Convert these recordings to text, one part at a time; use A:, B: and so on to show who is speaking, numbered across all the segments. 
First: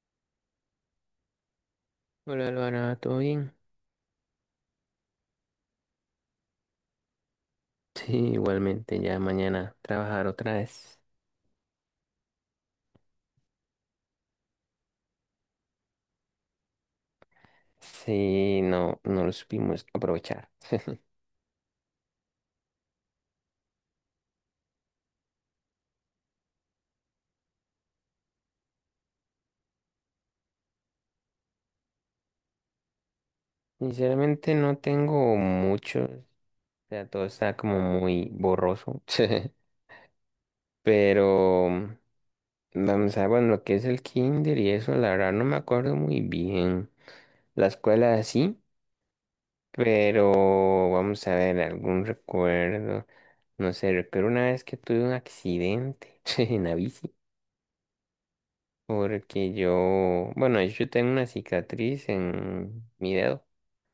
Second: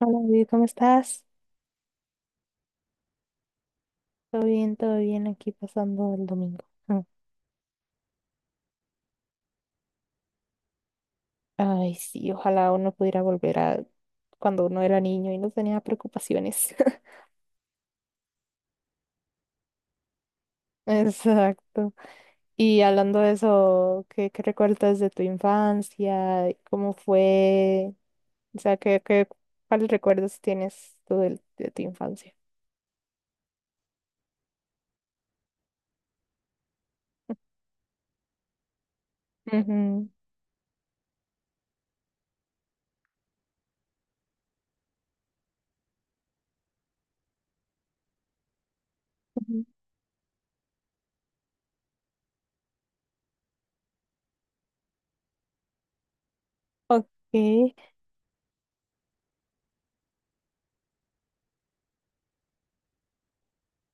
A: Hola, David, ¿cómo estás?
B: Hola, Luana, ¿todo bien?
A: Todo bien, aquí pasando el domingo. Mm.
B: Sí, igualmente, ya mañana trabajar otra vez.
A: Ay, sí, ojalá uno pudiera volver a cuando uno era niño y no tenía preocupaciones.
B: Sí, no, no lo supimos aprovechar.
A: Exacto. Y hablando de eso, ¿qué recuerdas de tu infancia? ¿Cómo fue? O sea, ¿qué, qué, cuáles recuerdos tienes tú de tu infancia?
B: Sinceramente no tengo mucho, o sea, todo está como muy borroso,
A: Ujú,
B: pero vamos a ver, bueno, lo que es el kinder y eso, la verdad no me acuerdo muy bien. La escuela sí,
A: ujú.
B: pero vamos a ver, algún recuerdo, no sé, recuerdo una vez que tuve un accidente en la bici.
A: Ok.
B: Porque yo, bueno, de hecho, yo tengo una cicatriz en mi dedo.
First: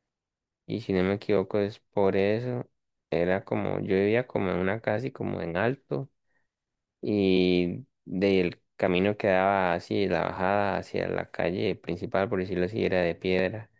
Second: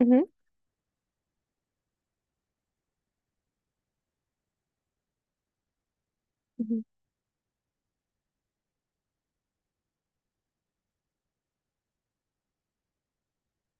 A: Ujú,
B: Y si no me equivoco es por eso. Era como, yo vivía como en una casa y como en alto.
A: ujú.
B: Y del camino que daba así, la bajada hacia la calle principal, por decirlo así, era de piedra.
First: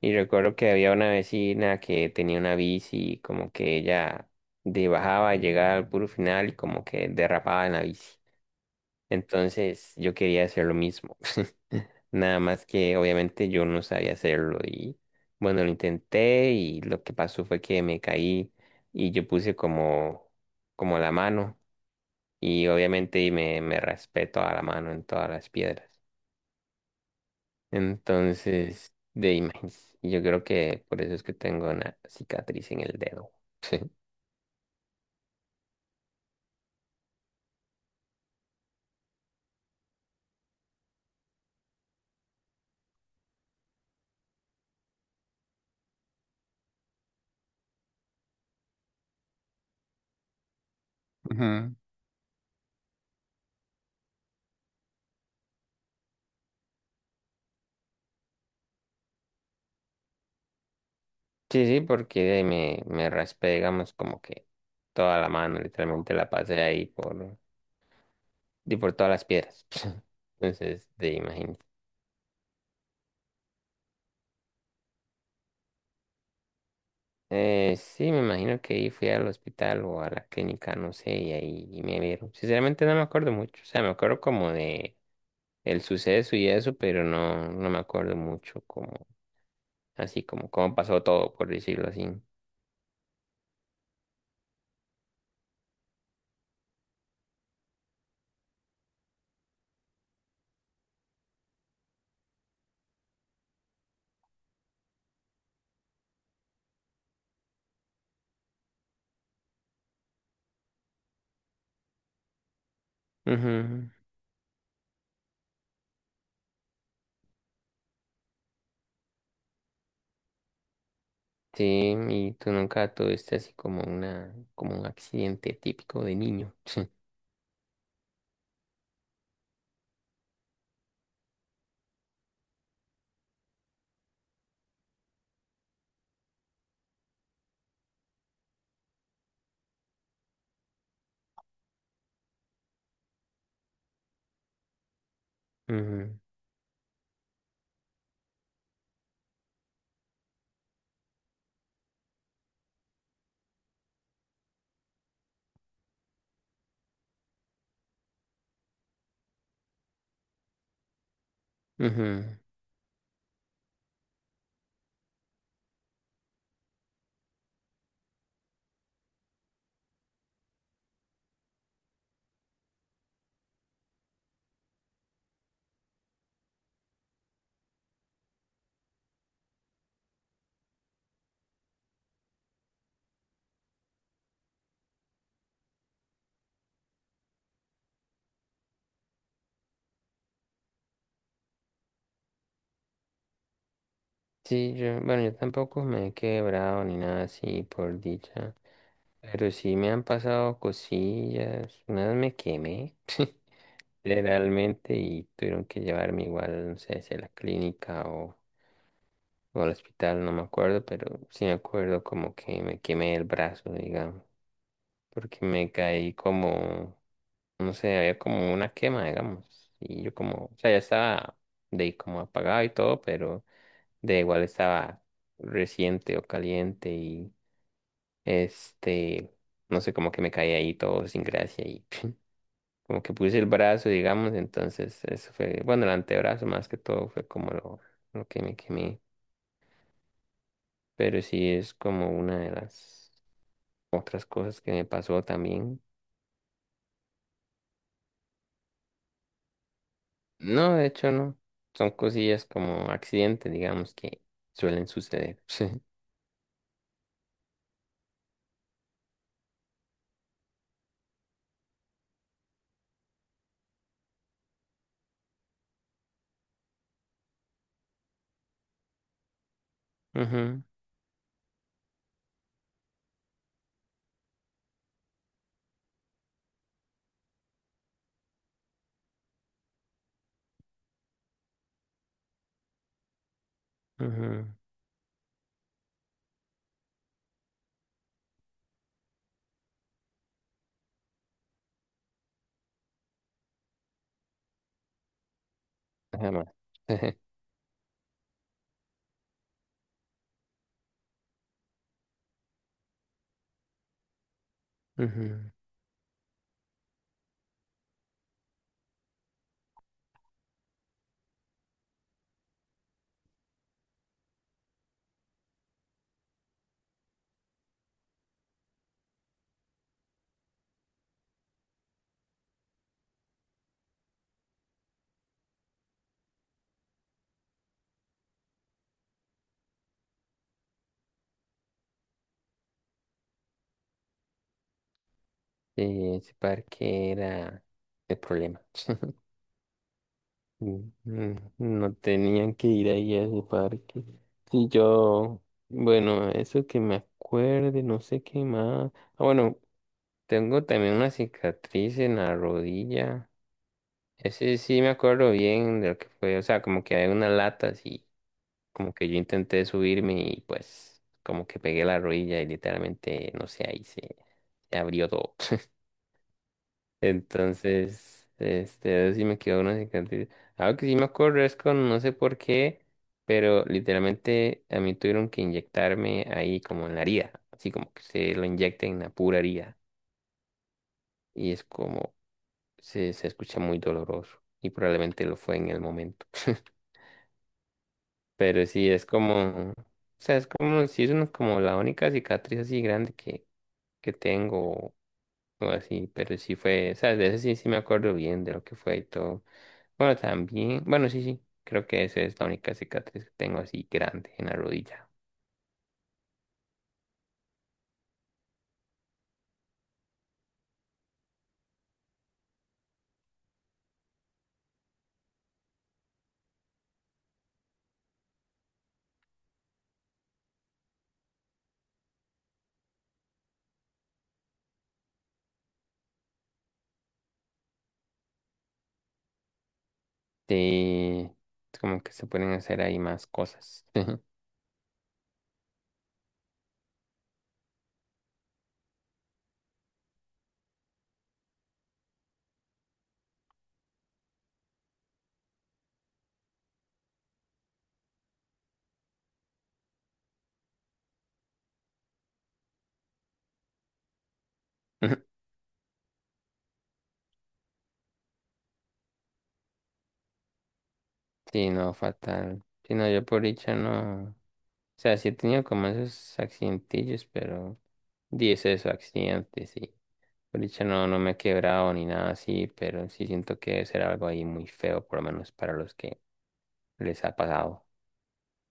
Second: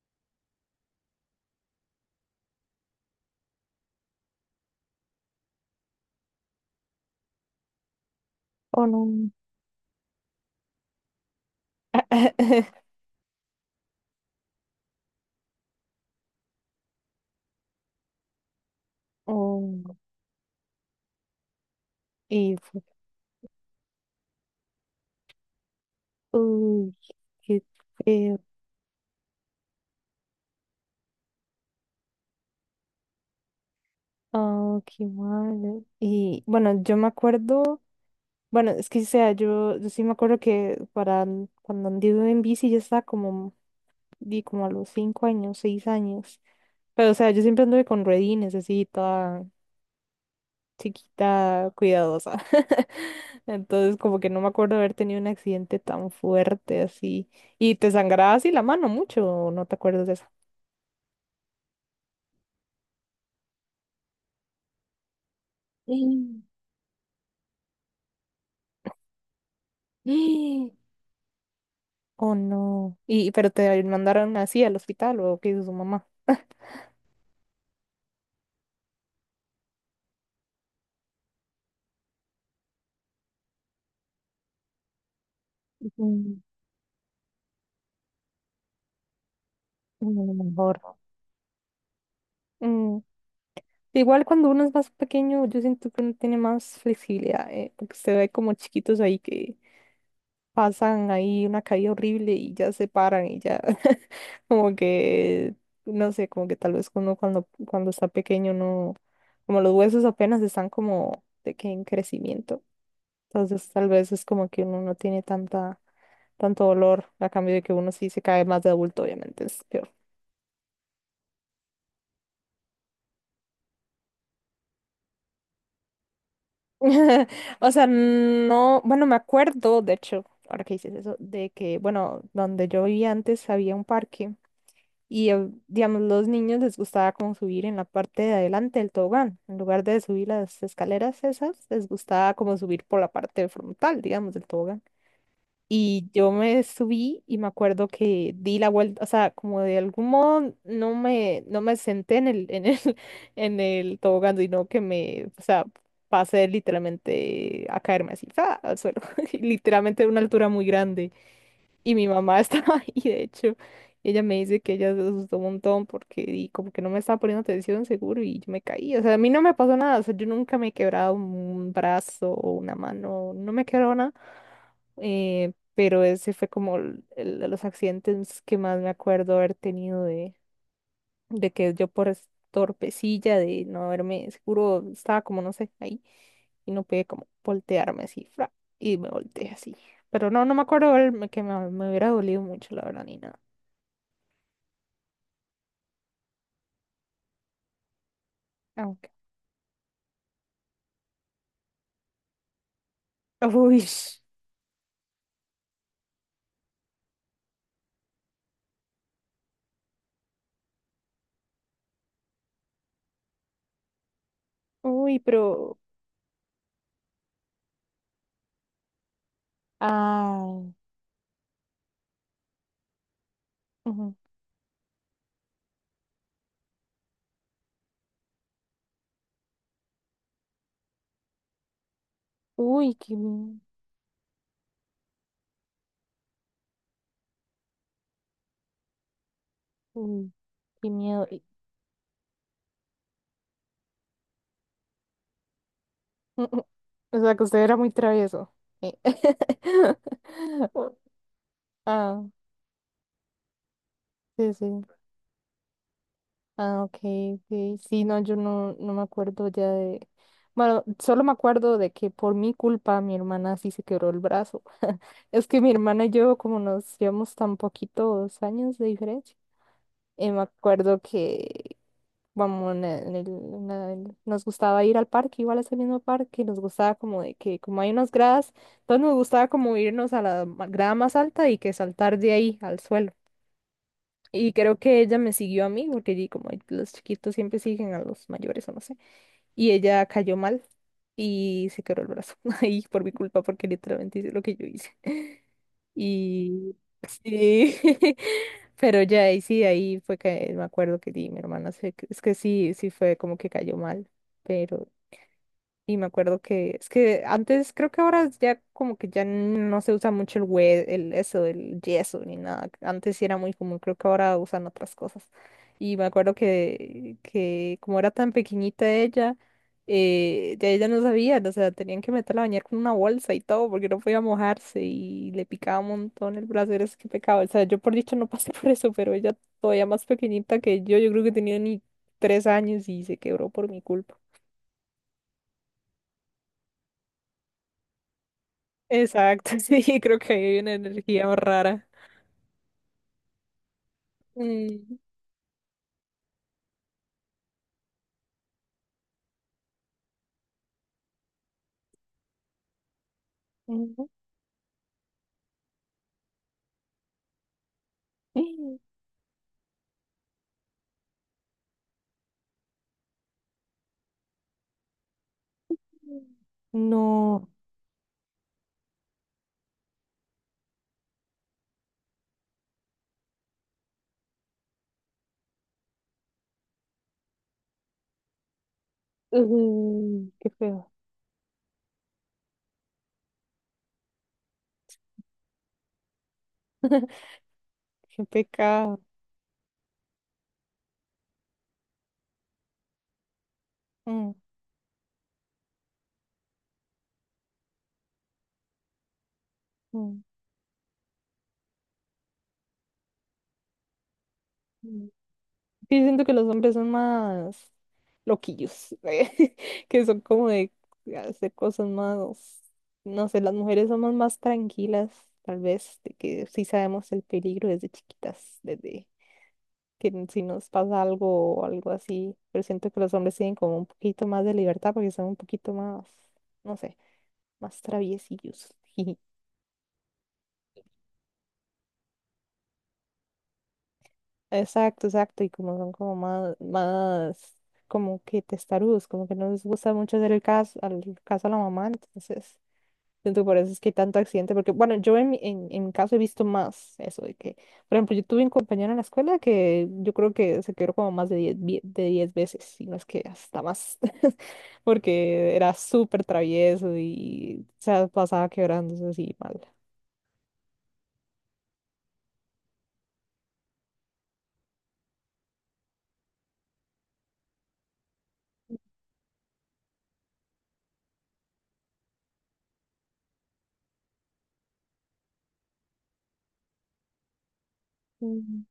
B: Y recuerdo que había una vecina que tenía una bici, y como que ella de bajaba, llegaba al puro final y como que derrapaba en la bici.
A: Oh, no.
B: Entonces yo quería hacer lo mismo. Nada más que obviamente yo no sabía hacerlo y bueno, lo intenté y lo que pasó fue que me caí y yo puse
A: Oh,
B: como, como la mano
A: y
B: y
A: fue-
B: obviamente me raspé toda la mano en todas las piedras.
A: uy, qué feo.
B: Entonces, de imagen, yo creo que por eso es que tengo una cicatriz en el dedo. Sí.
A: Oh, qué malo. Y bueno, yo me acuerdo, bueno, es que o sea, yo sí me acuerdo que para cuando anduve en bici ya estaba como, di como a los 5 años, 6 años. Pero o sea, yo siempre anduve con ruedines, así, toda chiquita,
B: Ujú.
A: cuidadosa. Entonces, como que no me acuerdo haber tenido un accidente tan fuerte así. Y te sangraba así la mano mucho, ¿o ¿no te acuerdas de eso?
B: Sí, sí, porque me raspé, digamos, como que toda la mano, literalmente la
A: Mm.
B: pasé ahí por y por todas las piedras.
A: Mm.
B: Entonces, te imaginas.
A: Oh, no. Y, pero te mandaron así al hospital, ¿o qué hizo su mamá?
B: Sí, me imagino que ahí fui al hospital o a la clínica, no sé, y ahí me vieron. Sinceramente no me acuerdo mucho. O sea, me acuerdo como de el suceso
A: Mm,
B: y eso, pero no, no me acuerdo mucho como, así
A: mm, lo
B: como cómo
A: mejor. ¿No?
B: pasó todo, por decirlo así.
A: Mm, igual cuando uno es más pequeño, yo siento que uno tiene más flexibilidad, porque se ve como chiquitos ahí que pasan ahí una caída horrible y ya se paran y ya como que, no sé, como que tal vez uno cuando, cuando está pequeño no, como los huesos apenas están como de que en crecimiento. Entonces tal
B: Ujú.
A: vez es como que uno no tiene tanta, tanto dolor, a cambio de que uno sí se cae más de adulto, obviamente.
B: Sí, y tú nunca tuviste así como una, como un accidente típico de niño.
A: O sea, no, bueno, me acuerdo, de hecho, ahora que dices eso, de que, bueno, donde yo vivía antes había un parque y, digamos, los niños les gustaba como subir en la parte de adelante del tobogán. En lugar de subir las escaleras esas, les gustaba como subir por la parte frontal, digamos, del tobogán. Y
B: Ujú,
A: yo me subí y me acuerdo que di la vuelta, o sea, como de algún modo no me senté en el tobogán, sino que me, o sea, pasé literalmente a caerme así, ¡fa!, al suelo, y literalmente de una altura muy grande. Y mi
B: ujú.
A: mamá estaba ahí, de hecho, ella me dice que ella se asustó un montón porque y como que no me estaba poniendo atención seguro y yo me caí. O sea, a mí no me pasó nada, o sea, yo nunca me he quebrado un brazo o una mano, no me he quebrado nada. Eh, pero ese fue como el de los accidentes que más me acuerdo haber tenido de que yo por torpecilla de no haberme, seguro estaba como, no sé, ahí, y no pude como voltearme así, fra, y me volteé así. Pero no, no me acuerdo que me hubiera dolido mucho, la verdad, ni nada.
B: Sí, yo, bueno, yo tampoco me he quebrado ni nada así, por dicha.
A: Aunque.
B: Pero sí me han pasado cosillas. Una vez me quemé,
A: Uy,
B: literalmente, y tuvieron que llevarme igual, no sé si a la clínica o al hospital, no me acuerdo, pero sí me acuerdo como que me quemé el brazo, digamos,
A: uy,
B: porque me
A: pero.
B: caí como, no sé, había como una quema, digamos. Y yo como, o sea,
A: Ay.
B: ya estaba de ahí como apagado y todo, pero
A: Ujú.
B: de igual estaba reciente o caliente y este, no sé, como que me caí ahí todo sin gracia y
A: Uy,
B: como que puse el brazo, digamos, entonces eso fue, bueno, el antebrazo más que todo fue como lo que me quemé,
A: uy, qué
B: pero
A: miedo.
B: sí es como una de las otras cosas que me pasó también.
A: O sea, que usted era muy travieso. Eh.
B: No, de hecho no, son
A: Ah,
B: cosillas como accidentes, digamos, que
A: sí, sí.
B: suelen suceder. Sí.
A: Ah, ok, ok. Sí, no, yo no, no me acuerdo ya de... Bueno, solo me acuerdo de que por mi culpa mi hermana sí se quebró el brazo. Es que mi hermana y yo, como nos llevamos tan poquitos años de diferencia, me
B: Ujú,
A: acuerdo que, vamos, nos gustaba ir al parque, igual a ese mismo parque, nos gustaba como de que, como hay unas gradas, entonces nos gustaba como irnos a la grada más alta y que saltar de ahí al suelo.
B: ujú,
A: Y creo que ella me siguió a mí, porque como los chiquitos siempre siguen a los mayores o no sé. Y ella cayó mal y se quebró el brazo ahí por mi culpa, porque literalmente hice lo que yo hice.
B: ajá, más.
A: Y sí, pero ya ahí sí, ahí fue que me acuerdo que di, mi hermana, es que sí, sí fue como que cayó mal, pero
B: Ujú.
A: y me acuerdo que es que antes, creo que ahora ya como que ya no se usa mucho el el yeso ni nada. Antes sí era muy común, creo que ahora usan otras cosas. Y me acuerdo que como era tan pequeñita ella, ya ella no sabía, o sea, tenían que meterla a bañar con una bolsa y todo, porque no podía mojarse y le picaba un montón el brazo, era que pecado. O sea, yo por dicho no pasé por eso, pero ella todavía más pequeñita que yo creo que tenía ni 3 años y se quebró por mi culpa.
B: Sí, ese parque era el problema.
A: Exacto, sí, creo que hay una
B: Mm,
A: energía
B: mm,
A: rara.
B: no tenían que ir ahí a ese parque. Y
A: Mm,
B: yo, bueno, eso que me acuerde, no sé qué más. Ah, bueno, tengo también una cicatriz en la rodilla.
A: ujú.
B: Ese sí me acuerdo bien de lo que fue. O sea, como que hay una lata así. Como que yo intenté subirme y pues como que pegué la rodilla y literalmente, no sé, ahí se, se abrió todo.
A: No,
B: Entonces, este, a ver si me quedó una cicatriz. Algo que sí me acuerdo es con, no sé por qué, pero literalmente a mí tuvieron que inyectarme ahí como en la herida, así como que se lo inyecten en la pura herida.
A: ujú, qué feo,
B: Y es como, se escucha muy doloroso y probablemente lo fue en el momento.
A: qué
B: Pero sí,
A: pecado.
B: es como, o sea, es como, sí es una como la única cicatriz así grande que
A: Mm,
B: tengo o así, pero sí fue, o sea, de eso sí, sí me acuerdo bien de lo que fue y todo. Bueno,
A: mm,
B: también, bueno, sí, sí, creo que esa es la única cicatriz que tengo así grande en la
A: mm.
B: rodilla.
A: Sí, siento que los hombres son más loquillos, que son como de hacer cosas más, no sé, las mujeres somos más tranquilas, tal vez, de que sí sabemos el peligro desde chiquitas, desde que si nos pasa algo o algo así, pero siento que los hombres tienen como un poquito más de libertad porque son un poquito más, no sé, más traviesillos. Jiji.
B: Sí, es como que se pueden hacer ahí más cosas.
A: Exacto, exacto, y como son como más, más como que testarudos, como que no les gusta mucho hacer el caso, al caso a la mamá, entonces siento que por eso es que hay tanto accidente, porque bueno, yo en, en mi caso he visto más eso de que, por ejemplo, yo tuve un compañero en la escuela que yo creo que se quebró como más de 10 de 10 veces, si no es que hasta más, porque era súper travieso y se pasaba quebrándose así mal.
B: Sí, no, fatal. Sí, no, yo por dicha no. O sea, sí he tenido como esos accidentillos, pero dice esos accidentes, sí. Por dicha no, no me he quebrado ni nada así, pero sí siento que debe ser algo ahí muy feo, por lo menos para los que les ha pasado.
A: Mm.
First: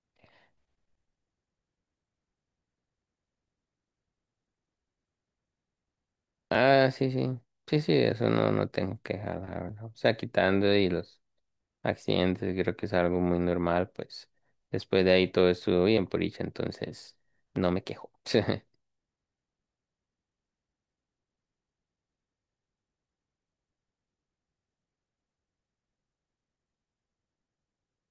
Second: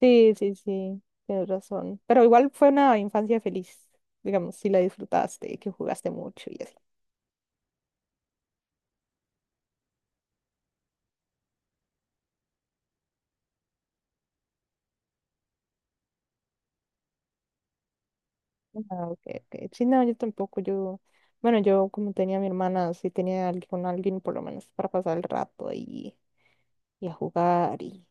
A: Sí, sí, sí, tienes razón. Pero igual fue una infancia feliz, digamos, si la disfrutaste, que jugaste mucho y así.
B: Ah, sí, sí. Sí, sí, eso no, no tengo queja, la verdad. O sea, quitando y los accidentes, creo que es algo muy normal, pues después de ahí todo estuvo bien por dicha, entonces no me quejo.
A: Ah, ok, ok. Sí, no, yo tampoco, yo, bueno, yo como tenía a mi hermana, sí tenía con alguien por lo menos para pasar el rato y a jugar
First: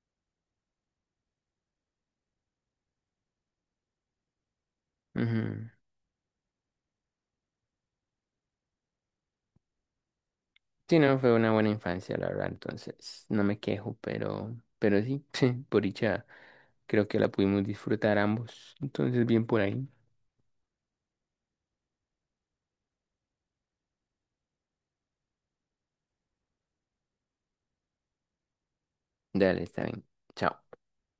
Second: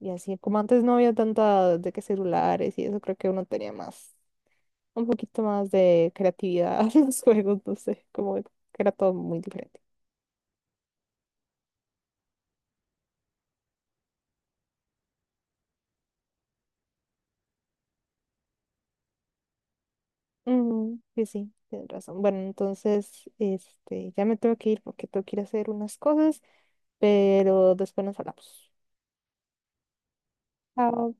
A: y así, como antes no había tanta de que celulares y eso, creo que uno tenía más, un poquito
B: Ujú.
A: más de creatividad en los juegos, no sé, como que era todo muy diferente.
B: Sí, no, fue una buena infancia, la verdad, entonces no me quejo, pero sí, por dicha creo que la pudimos disfrutar ambos, entonces bien por ahí.
A: Ujú, sí, sí, tienes razón. Bueno, entonces, este, ya me tengo que ir porque tengo que ir a hacer unas cosas, pero después nos hablamos.
B: Dale, está bien. Chao.
A: Chao.